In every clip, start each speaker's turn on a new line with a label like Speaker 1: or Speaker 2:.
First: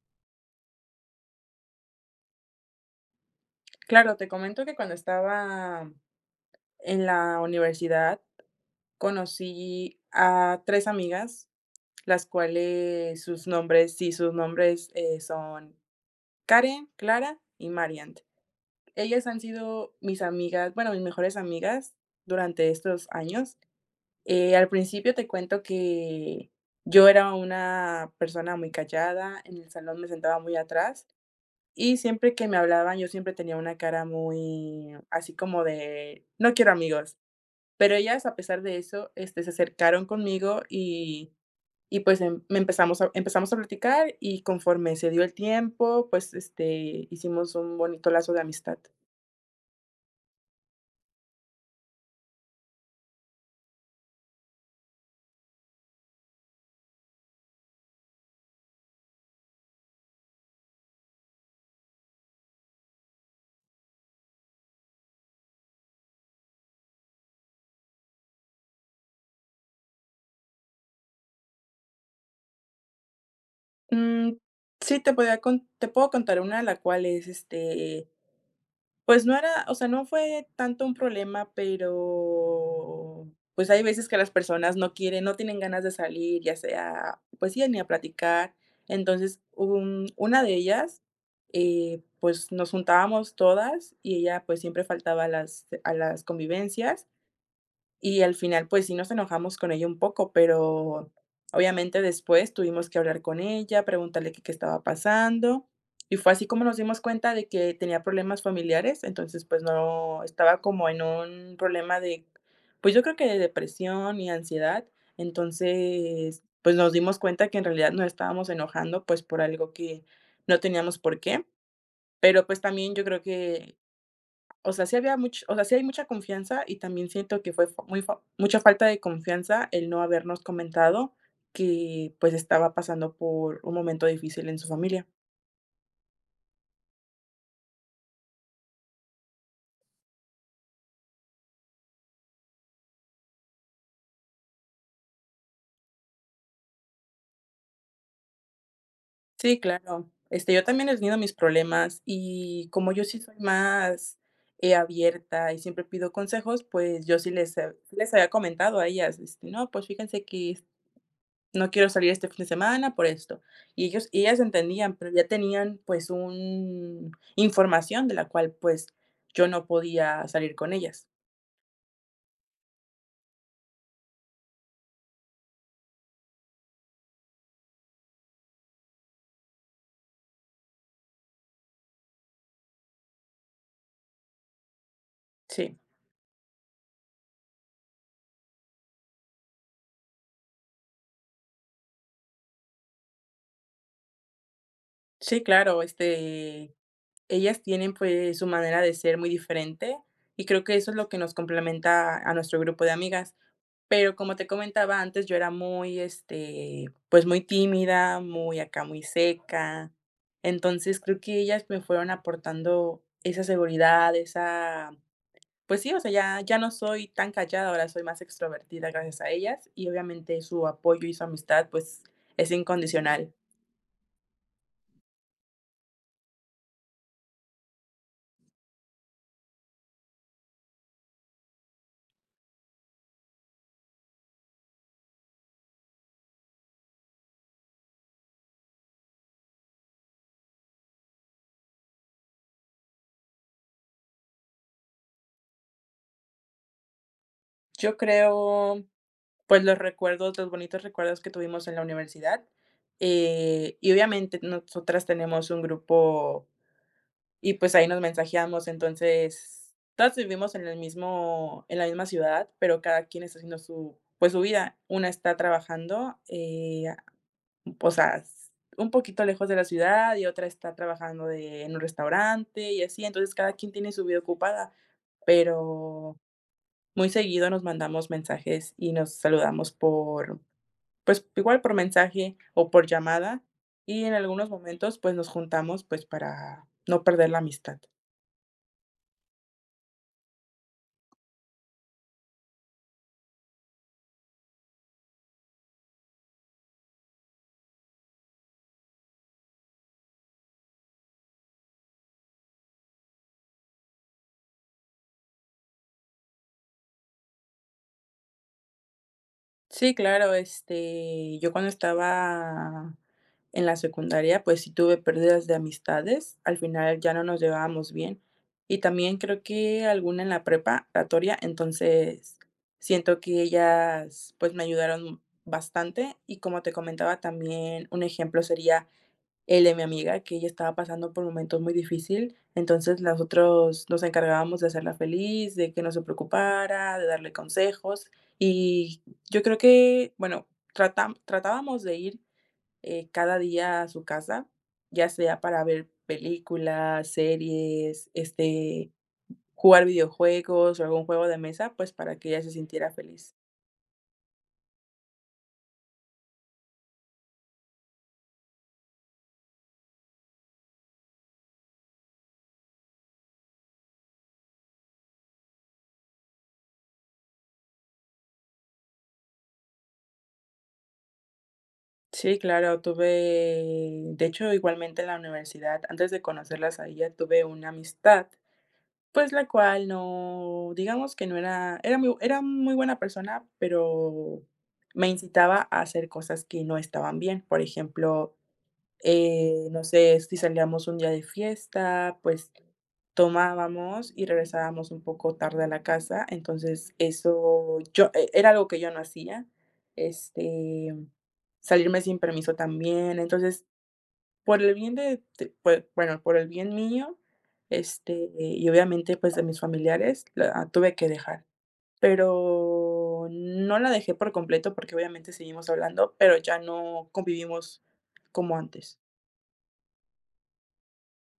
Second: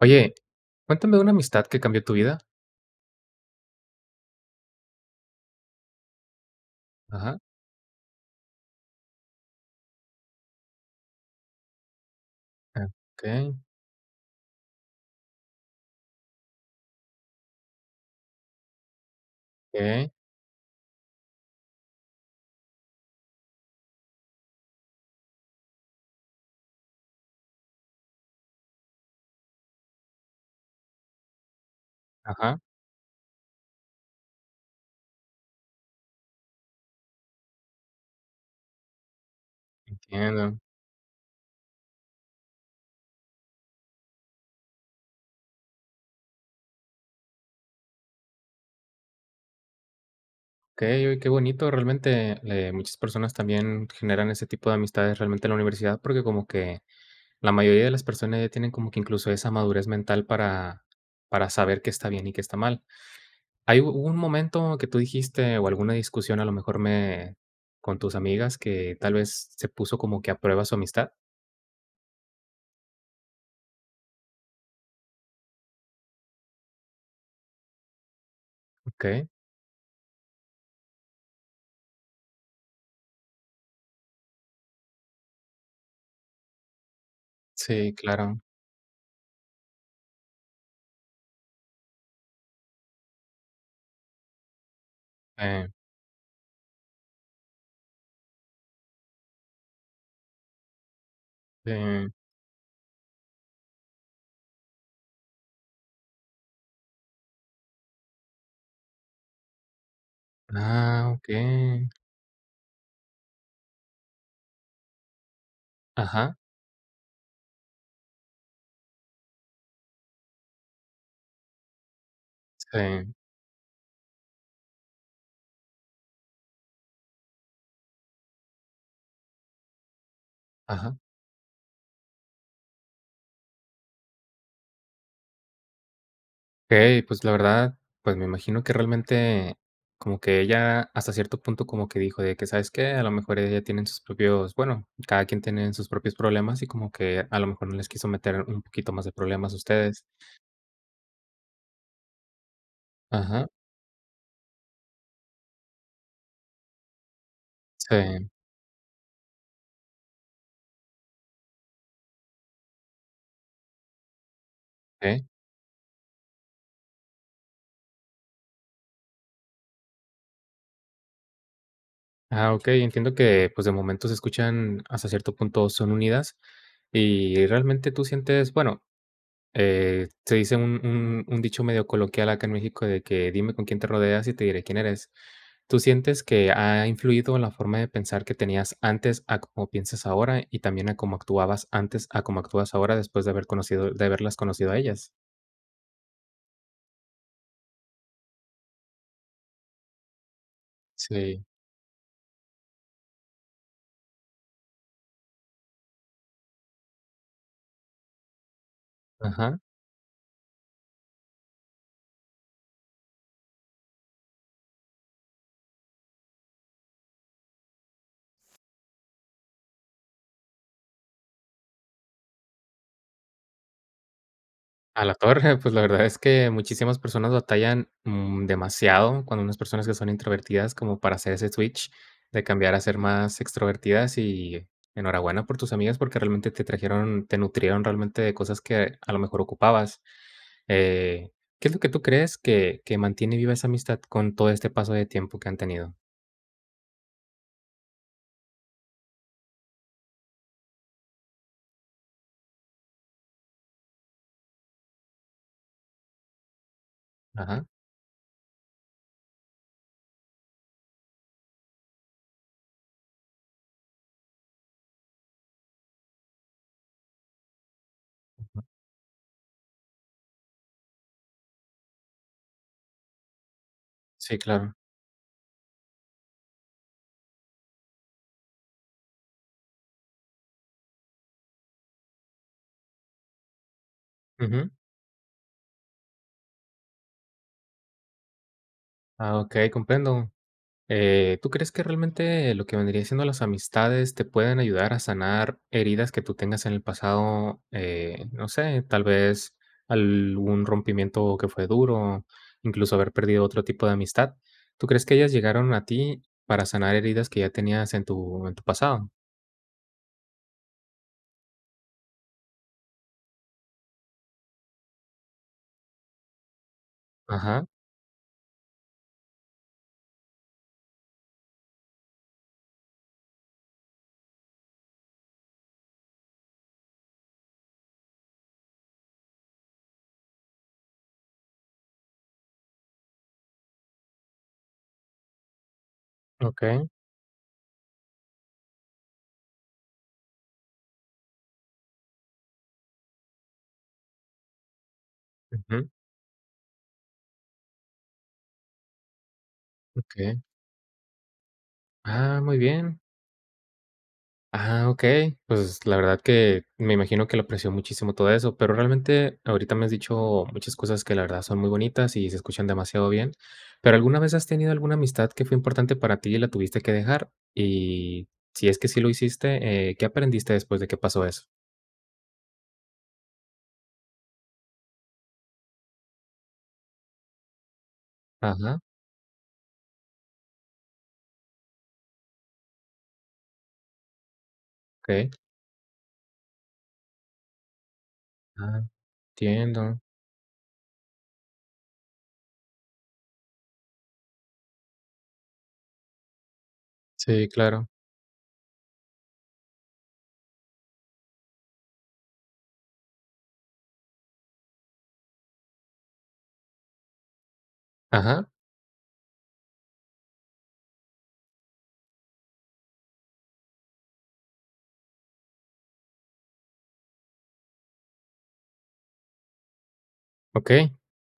Speaker 1: Oye, cuéntame una amistad que cambió tu vida.
Speaker 2: Claro, te comento que cuando estaba en
Speaker 1: Ajá.
Speaker 2: la universidad conocí a 3 amigas, las cuales sus
Speaker 1: Okey.
Speaker 2: nombres Sí, sus nombres, eh, son Karen, Clara y Mariant. Ellas han sido
Speaker 1: Okey.
Speaker 2: mis amigas, bueno, mis mejores amigas durante estos años, eh, al principio te cuento que yo era una persona muy callada, en el salón me sentaba muy atrás y siempre que me
Speaker 1: Ajá.
Speaker 2: hablaban yo siempre tenía una cara muy, así como de no quiero amigos. Pero ellas a pesar de eso, este, se acercaron
Speaker 1: Entiendo.
Speaker 2: conmigo y y pues em me empezamos empezamos a platicar y conforme se dio el tiempo, pues, este, hicimos un bonito lazo de amistad.
Speaker 1: Okey, oye, qué bonito, realmente, eh, muchas personas también generan ese tipo de amistades realmente en la universidad porque como que la mayoría de las personas ya tienen como que incluso esa madurez mental para para saber qué está bien y qué está mal. ¿Hay hubo un momento que tú dijiste o alguna discusión, a lo mejor me con tus amigas, que tal vez se puso como que a prueba su amistad?
Speaker 2: Mm, sí, te podría cont te puedo contar una, la cual es, este, pues,
Speaker 1: Okey.
Speaker 2: no era, o sea, no fue tanto un problema, pero pues, hay veces que las personas no quieren no tienen ganas de salir, ya sea, pues sí, ni a
Speaker 1: Sí, claro.
Speaker 2: platicar. Entonces, hubo un una de ellas, eh, pues, nos juntábamos todas y ella, pues, siempre faltaba a las
Speaker 1: Eh.
Speaker 2: a las convivencias. Y al final, pues, sí nos enojamos con ella un poco, pero obviamente
Speaker 1: Sí.
Speaker 2: después tuvimos que hablar con ella, preguntarle que qué estaba pasando y fue así como nos dimos cuenta de que tenía problemas familiares, entonces, pues, no, estaba como en
Speaker 1: Ah,
Speaker 2: un
Speaker 1: okey.
Speaker 2: problema de, pues, yo creo que de depresión y ansiedad.
Speaker 1: Ajá.
Speaker 2: Entonces, pues, nos dimos cuenta que en realidad nos estábamos enojando, pues, por algo que no teníamos por qué. Pero, pues, también yo
Speaker 1: Sí.
Speaker 2: creo que, o sea, sí había much o sea, sí hay mucha confianza y también siento que fue fo muy fo mucha falta de confianza el no habernos
Speaker 1: Ajá.
Speaker 2: comentado que, pues, estaba pasando por un momento difícil en su familia.
Speaker 1: Ey, pues, la verdad, pues, me imagino que realmente, como que ella, hasta cierto punto, como que dijo de que, ¿sabes qué? A lo mejor ella tiene sus propios, bueno, cada quien tiene sus propios problemas y como que, a lo mejor no les quiso meter un poquito más de problemas a
Speaker 2: Sí,
Speaker 1: ustedes.
Speaker 2: claro, este, yo también he tenido mis problemas, y, como yo sí soy
Speaker 1: Ajá.
Speaker 2: más, eh, abierta, y siempre pido consejos, pues, yo sí les he sí les
Speaker 1: Sí.
Speaker 2: había comentado a ellas, este, no, pues, fíjense que, no quiero salir este fin de semana por esto. Y ellos y ellas entendían, pero ya
Speaker 1: Ey.
Speaker 2: tenían, pues, un información de la cual, pues, yo no podía salir con ellas.
Speaker 1: Ah, okey, entiendo que, pues, de momento se escuchan, hasta cierto punto, son unidas, y, realmente tú sientes, bueno, eh, se dice un un un dicho medio coloquial acá en México de que, "Dime con quién te rodeas y te diré quién eres",
Speaker 2: Sí.
Speaker 1: ¿tú sientes que ha influido en la forma de pensar que tenías antes a como piensas ahora, y también a cómo actuabas antes a cómo actúas ahora después de haber conocido de haberlas conocido a ellas?
Speaker 2: Sí, claro, este, ellas tienen, pues, su manera de ser muy diferente, y creo que eso es lo que nos
Speaker 1: Sí.
Speaker 2: complementa a nuestro grupo de amigas. Pero, como te comentaba antes, yo era muy, este, pues, muy tímida, muy acá, muy
Speaker 1: Ajá.
Speaker 2: seca. Entonces, creo que ellas me fueron aportando esa seguridad, esa, pues sí, o sea, ya ya no soy tan callada, ahora soy más extrovertida gracias a ellas, y, obviamente, su apoyo y su amistad, pues, es incondicional.
Speaker 1: A la torre, pues, la verdad es que, muchísimas personas batallan, mm, demasiado cuando unas personas que son introvertidas, como para hacer ese switch, de cambiar a ser más extrovertidas, y, enhorabuena por tus amigas, porque realmente te trajeron, te nutrieron realmente de cosas que, a lo mejor ocupabas. Eh, ¿qué es lo que tú crees que que mantiene viva esa amistad con todo este paso de tiempo que han tenido?
Speaker 2: Yo creo, pues, los recuerdos, los bonitos recuerdos que tuvimos en la universidad, eh, y obviamente nosotras tenemos un grupo, y
Speaker 1: Ajá.
Speaker 2: pues ahí nos mensajeamos, entonces, todas vivimos en el mismo en la misma ciudad, pero cada quien está haciendo su, pues, su vida. Una está trabajando, eh, ah, o sea, s
Speaker 1: Ujú.
Speaker 2: un poquito lejos de la ciudad, y otra está trabajando de, en un restaurante y así. Entonces, cada quien tiene su vida
Speaker 1: Sí,
Speaker 2: ocupada,
Speaker 1: claro.
Speaker 2: pero, muy seguido nos mandamos mensajes y nos saludamos por, pues, igual por mensaje o por llamada, y en algunos
Speaker 1: Ujú.
Speaker 2: momentos, pues, nos juntamos, pues, para no perder la amistad.
Speaker 1: Ah, okey, comprendo. Eh, ¿tú crees que realmente lo que vendría siendo las amistades te pueden ayudar a sanar heridas que tú tengas en el pasado? Eh, no sé, tal vez, algún rompimiento que fue duro, incluso haber perdido otro tipo de amistad, ¿tú crees que ellas llegaron a ti para sanar heridas que ya tenías en tu en tu pasado?
Speaker 2: Sí, claro, este, yo cuando estaba en la secundaria, pues, sí tuve pérdidas de amistades. Al final ya no nos
Speaker 1: Ajá.
Speaker 2: llevábamos bien. Y también creo que alguna en la preparatoria, entonces siento que ellas, pues, me ayudaron, bastante. Y como te comentaba, también, un ejemplo, sería el de mi amiga, que ella estaba pasando por momentos muy difícil. Entonces, las otros nos encargábamos de hacerla feliz, de que no se
Speaker 1: Okey.
Speaker 2: preocupara, de darle consejos. Y yo creo que, bueno, tratá tratábamos de ir, eh, cada día a su casa, ya sea para ver
Speaker 1: Ujú.
Speaker 2: películas, series, este, jugar
Speaker 1: Okey.
Speaker 2: videojuegos o algún juego de mesa, pues, para que ella
Speaker 1: Ah,
Speaker 2: se
Speaker 1: muy
Speaker 2: sintiera
Speaker 1: bien.
Speaker 2: feliz.
Speaker 1: Ah, okey. Pues, la verdad que me imagino que le apreció muchísimo todo eso, pero realmente ahorita me has dicho muchas cosas que la verdad son muy bonitas y se escuchan demasiado bien. Pero, ¿alguna vez has tenido alguna amistad que fue importante para ti y la tuviste que dejar? Y si es que sí lo hiciste, eh, ¿qué aprendiste después de que pasó eso?
Speaker 2: Sí, claro. Tuve, de hecho, igualmente en la universidad, antes de conocerlas a ellas tuve una amistad,
Speaker 1: Ajá.
Speaker 2: pues, la cual no digamos que no era era muy era muy buena persona, pero me
Speaker 1: Okey.
Speaker 2: incitaba a hacer cosas que no estaban bien. Por ejemplo,
Speaker 1: Ah.
Speaker 2: eh, no
Speaker 1: Entiendo.
Speaker 2: sé, si salíamos un día de fiesta, pues, tomábamos y regresábamos un poco tarde a la casa, entonces
Speaker 1: Sí,
Speaker 2: eso
Speaker 1: claro.
Speaker 2: yo e era algo que yo no hacía, este, salirme sin permiso también, entonces, por el bien de t bueno, por el bien mío, este,
Speaker 1: Ajá.
Speaker 2: y obviamente, pues, de mis familiares la tuve que dejar. Pero no la dejé por completo porque obviamente seguimos hablando, pero ya no convivimos como antes.
Speaker 1: Okey,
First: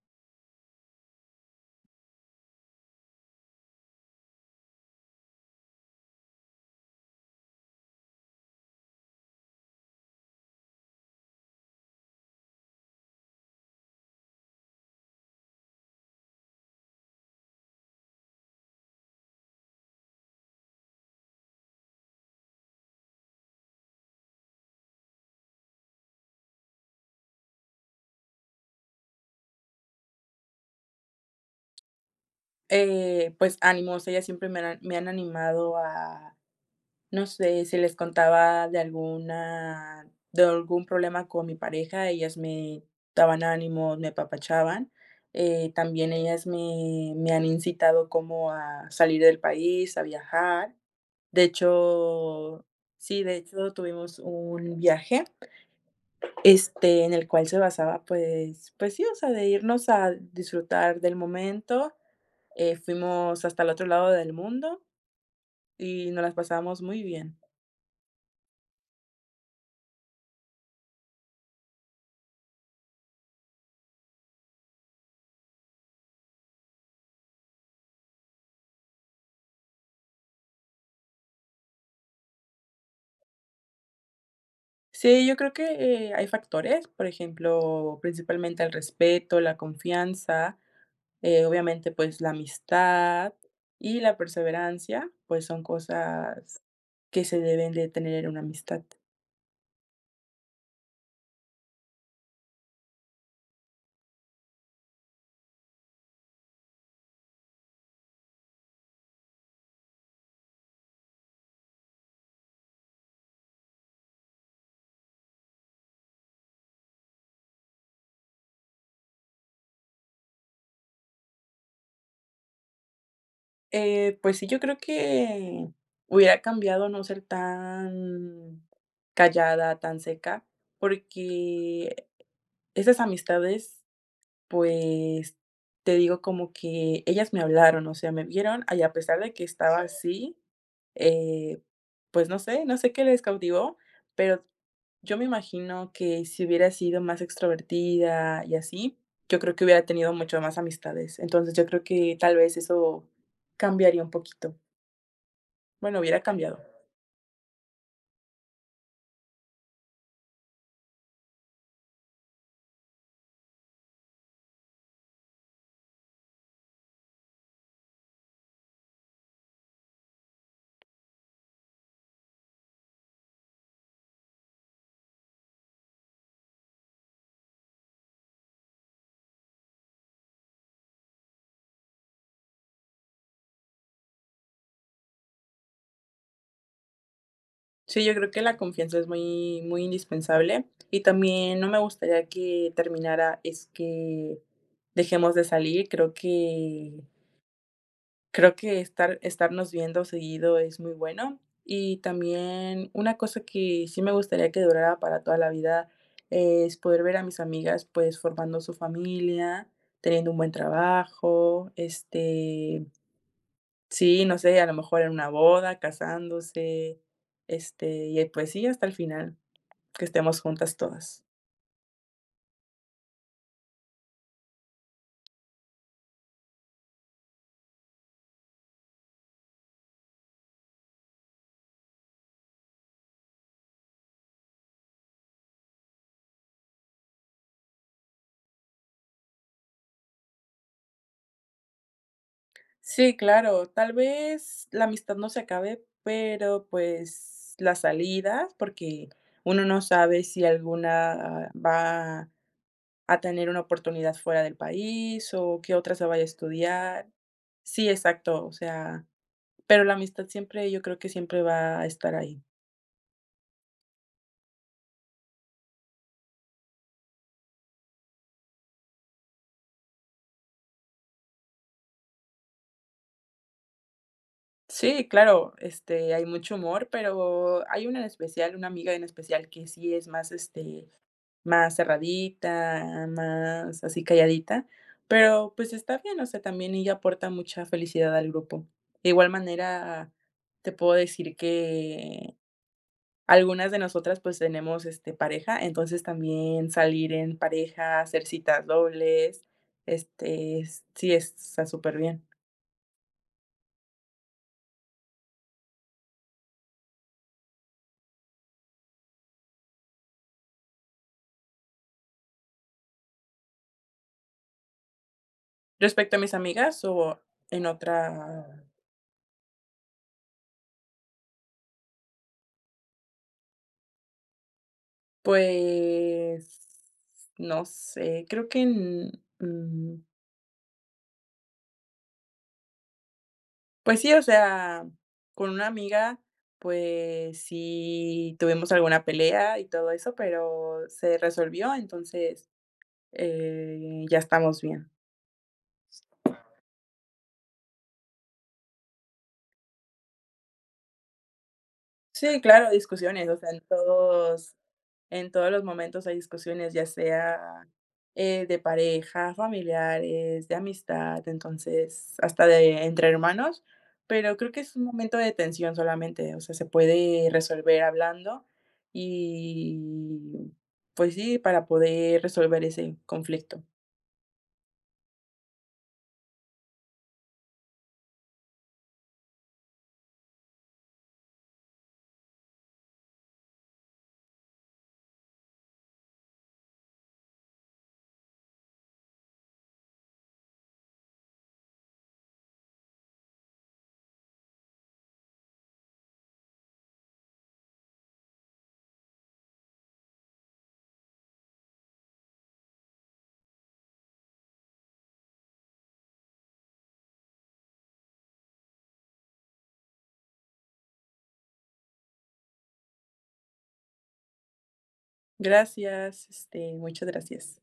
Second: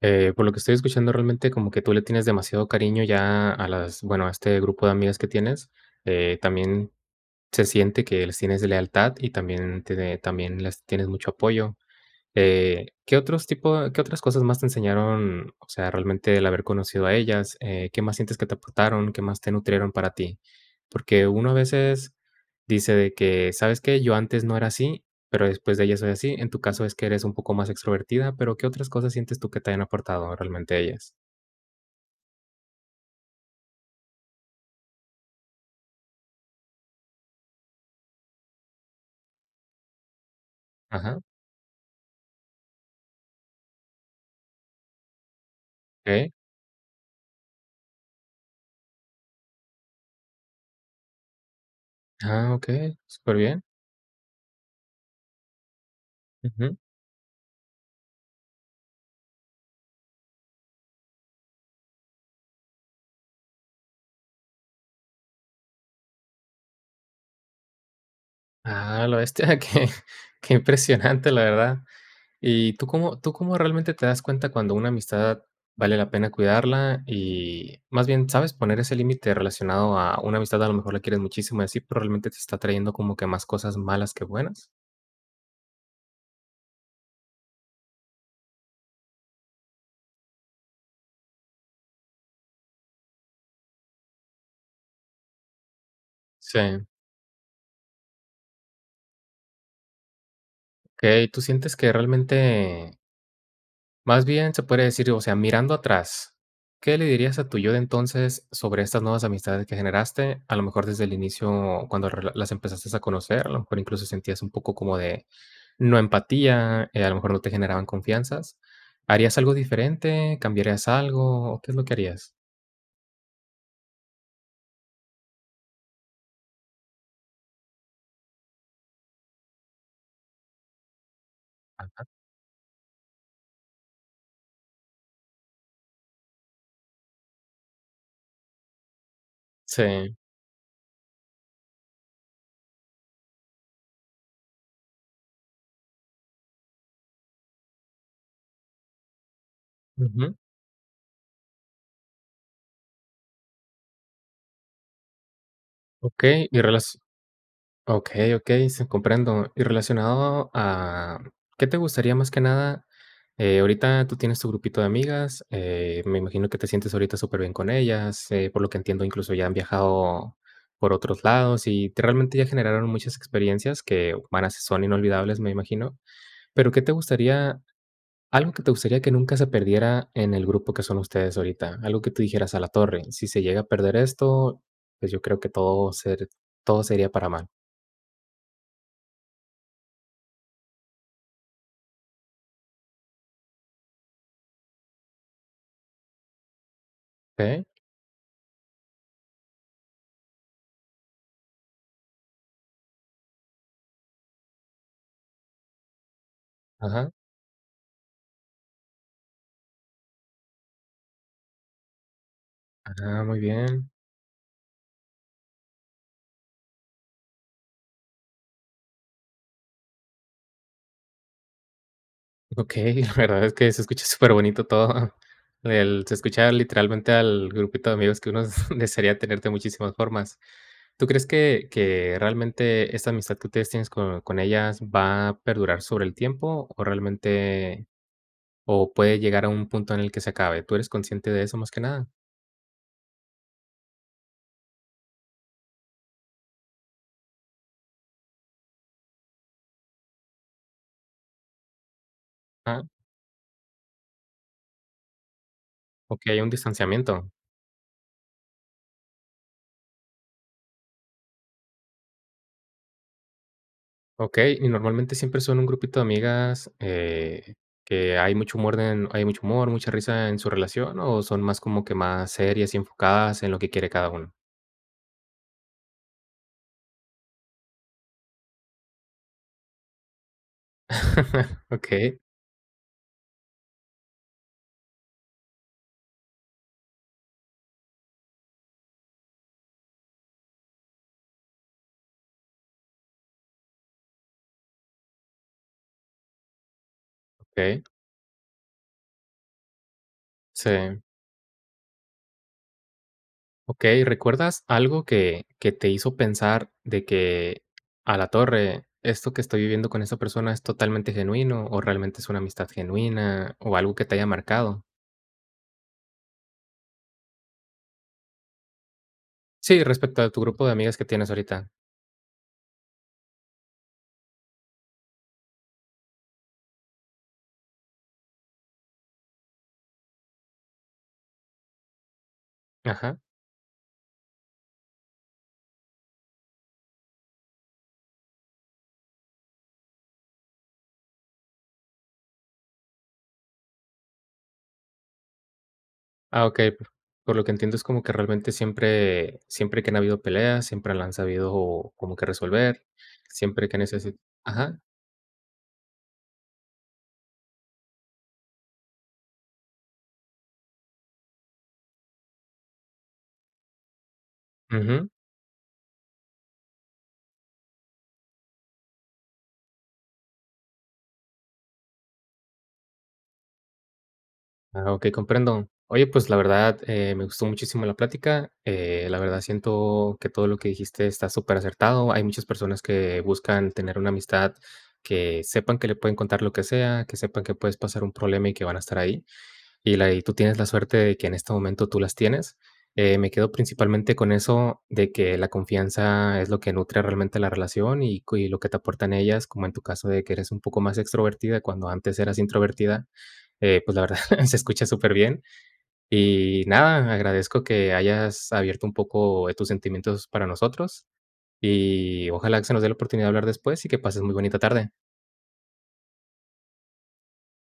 Speaker 1: eh, por lo que estoy escuchando, realmente, como que tú le tienes demasiado cariño ya a las, bueno, a este grupo de amigas que tienes, eh, también se siente que les tienes lealtad y también te de también les tienes mucho apoyo, eh, ¿qué otros tipos qué otras cosas más te enseñaron? O sea, realmente el haber conocido a ellas, eh, ¿qué más sientes que te aportaron? ¿Qué más te nutrieron para ti? Porque uno a veces dice de que: "¿Sabes qué? Yo antes no era así, pero después de ellas soy así". En tu caso es que eres un poco más extrovertida, pero ¿qué otras cosas sientes tú que te hayan aportado realmente ellas?
Speaker 2: Eh, pues, ánimos, ellas siempre me han an me han animado a, no sé, si les contaba de alguna de algún
Speaker 1: Ajá.
Speaker 2: problema con mi pareja, ellas me daban ánimo, me apapachaban. Eh, también
Speaker 1: Okey.
Speaker 2: ellas me me han incitado como a salir del país, a viajar. De
Speaker 1: Ah,
Speaker 2: hecho
Speaker 1: okey,
Speaker 2: sí, de
Speaker 1: superbién.
Speaker 2: hecho, tuvimos un viaje,
Speaker 1: Ujú.
Speaker 2: este, en el cual se basaba, pues pues sí, o sea, de irnos al disfrutar del momento. Eh, fuimos hasta el otro lado del mundo, y nos las pasamos muy bien.
Speaker 1: Ah a la bestia, que que impresionante, la verdad, ¿y tú cómo tú cómo realmente te das cuenta cuando una amistad vale la pena cuidarla? Y, más bien, ¿sabes poner ese límite relacionado a una amistad? A lo mejor la quieres muchísimo, y así, pero, ¿realmente te está trayendo como que más cosas malas, que buenas?
Speaker 2: Sí, yo creo que, eh, hay factores, por ejemplo, principalmente el respeto, la confianza, eh, obviamente, pues, la amistad y la perseverancia, pues, son cosas
Speaker 1: Sí.
Speaker 2: que se deben de tener en una amistad.
Speaker 1: Okey, tú sientes que realmente más bien, se podría decir, o sea, mirando atrás, ¿qué le dirías a tu yo de entonces sobre estas nuevas amistades que generaste? A lo mejor desde el inicio cuando re las empezaste a conocer, a lo mejor incluso sentías un poco como de, no empatía, eh, a lo mejor no te generaban confianzas, ¿harías algo diferente? ¿Cambiarías algo? ¿O qué es lo que harías?
Speaker 2: Eh, pues sí, yo creo que, hubiera cambiado no ser tan callada, tan seca,
Speaker 1: Ajá.
Speaker 2: porque, esas amistades, pues, te digo, como que ellas me hablaron, o sea, me vieron, y a pesar de que estaba
Speaker 1: Sí.
Speaker 2: así, eh, pues no sé no sé qué les cautivó, pero, yo me imagino que, si hubiera sido más extrovertida y así, yo creo que hubiera tenido
Speaker 1: Ujú.
Speaker 2: mucho más amistades, entonces yo creo que tal vez eso, cambiaría un poquito. Bueno, hubiera
Speaker 1: Okey,
Speaker 2: cambiado.
Speaker 1: y relas okey, okey, sí, comprendo, y relacionado a, ¿qué te gustaría más que nada? Eh, ahorita tú tienes tu grupito de amigas, eh, me imagino que te sientes ahorita súper bien con ellas, eh, por lo que entiendo incluso ya han viajado, por otros lados, y te realmente ya generaron muchas experiencias que, van a s son inolvidables, me imagino. Pero, ¿qué te gustaría? ¿Algo que te gustaría que nunca se perdiera en el grupo que son ustedes ahorita? Algo que tú dijeras: "A la torre, si se llega a perder esto, pues, yo creo que todo ser todo sería para mal".
Speaker 2: Sí, yo creo que la confianza es muy, muy indispensable, y también no me gustaría que, terminara es que, dejemos de salir. Creo que
Speaker 1: Okey.
Speaker 2: creo que estar estarnos viendo seguido es muy bueno, y también una cosa que, sí me gustaría que durara para toda la vida es, poder
Speaker 1: Ajá.
Speaker 2: ver a mis amigas, pues, formando su familia, teniendo un buen trabajo, este,
Speaker 1: Ah, muy bien.
Speaker 2: sí, no sé, a lo mejor en la boda, casándose, este, y ya pues sí, hasta el final, que estemos juntas todas.
Speaker 1: Okey, la verdad es que se escucha superbonito todo. El se escucha literalmente al grupito de amigos que uno desearía tener de muchísimas formas. ¿Tú crees que que realmente esta amistad que ustedes tienes con con ellas va a perdurar sobre el tiempo? ¿O realmente? o, ¿puede llegar a un punto en el que se acabe? ¿Tú eres consciente de eso más que nada?
Speaker 2: Sí, claro, tal vez la amistad no se acabe, pero, pues, la salida porque uno no sabe si alguna va
Speaker 1: Ah.
Speaker 2: a tener una oportunidad fuera del país, o que otra se vaya a
Speaker 1: Okey, un
Speaker 2: estudiar
Speaker 1: distanciamiento.
Speaker 2: Sí, exacto, o sea, pero la amistad siempre, yo creo que siempre va a estar ahí.
Speaker 1: Okey, y ¿normalmente siempre son un grupito de amigas, eh, que hay mucho humor den hay mucho humor, mucha risa en su relación, o son más como que más serias y enfocadas en lo que quiere cada una?
Speaker 2: Sí, claro, este, hay mucho humor, pero hay una en especial, una amiga en especial que sí es más, este, más
Speaker 1: Okey.
Speaker 2: cerradita, más así calladita, pero, pues, está bien, o sea, también ella aporta mucha felicidad al grupo. De igual manera, te puedo decir que algunas de nosotras, pues, tenemos, este, pareja, entonces también salir en
Speaker 1: Okey.
Speaker 2: pareja, hacer citas dobles, este
Speaker 1: Sí.
Speaker 2: sí es s está súper bien.
Speaker 1: Okey, ¿recuerdas algo que que te hizo pensar de que: "A la torre, esto que estoy viviendo con esa persona es totalmente genuino", o realmente es una amistad genuina, o algo que te haya marcado?
Speaker 2: ¿Respecto a mis amigas?, o en otra
Speaker 1: Sí, respecto a tu grupo de amigas que tienes ahorita.
Speaker 2: Pues, no sé, creo que n mm
Speaker 1: Ajá.
Speaker 2: Pues sí, o sea, con una amiga, pues, sí tuvimos alguna pelea y todo eso, pero se resolvió, entonces, eh, ya estamos bien.
Speaker 1: Ah, okey, por por lo que entiendo es como que realmente siempre siempre que han habido peleas, siempre la han sabido como que
Speaker 2: Sí, claro, hay
Speaker 1: resolver,
Speaker 2: discusiones, o sea, en
Speaker 1: siempre que necesit
Speaker 2: todos
Speaker 1: Ajá.
Speaker 2: en todos los momentos hay discusiones, ya sea, eh, de pareja, familiares, de amistad, entonces, hasta de entre hermanos, pero creo que es un
Speaker 1: Ujú.
Speaker 2: momento de tensión solamente, o sea, se puede resolver hablando y, pues sí, para poder resolver ese conflicto.
Speaker 1: Ah, okey, comprendo. Oye, pues, la verdad, eh, me gustó muchísimo la plática, eh, la verdad, siento que todo lo que dijiste está súper acertado. Hay muchas personas que buscan tener una amistad, que sepan que le pueden contar lo que sea, que sepan que puedes pasar un problema y que van a estar ahí. Y la y tú tienes la suerte de que en este momento tú las tienes, eh, me quedo principalmente con eso de que la confianza es lo que nutre realmente la relación y cui lo que te aportan ellas, como en tu caso de que eres un poco más extrovertida cuando antes eras introvertida, eh, pues, la verdad, se escucha súper bien. Y nada, agradezco que hayas abierto un poco, eh, tus sentimientos para nosotros, Y ojalá que se nos dé la oportunidad de hablar después y que pases muy bonita tarde.
Speaker 2: Gracias, este, muchas gracias.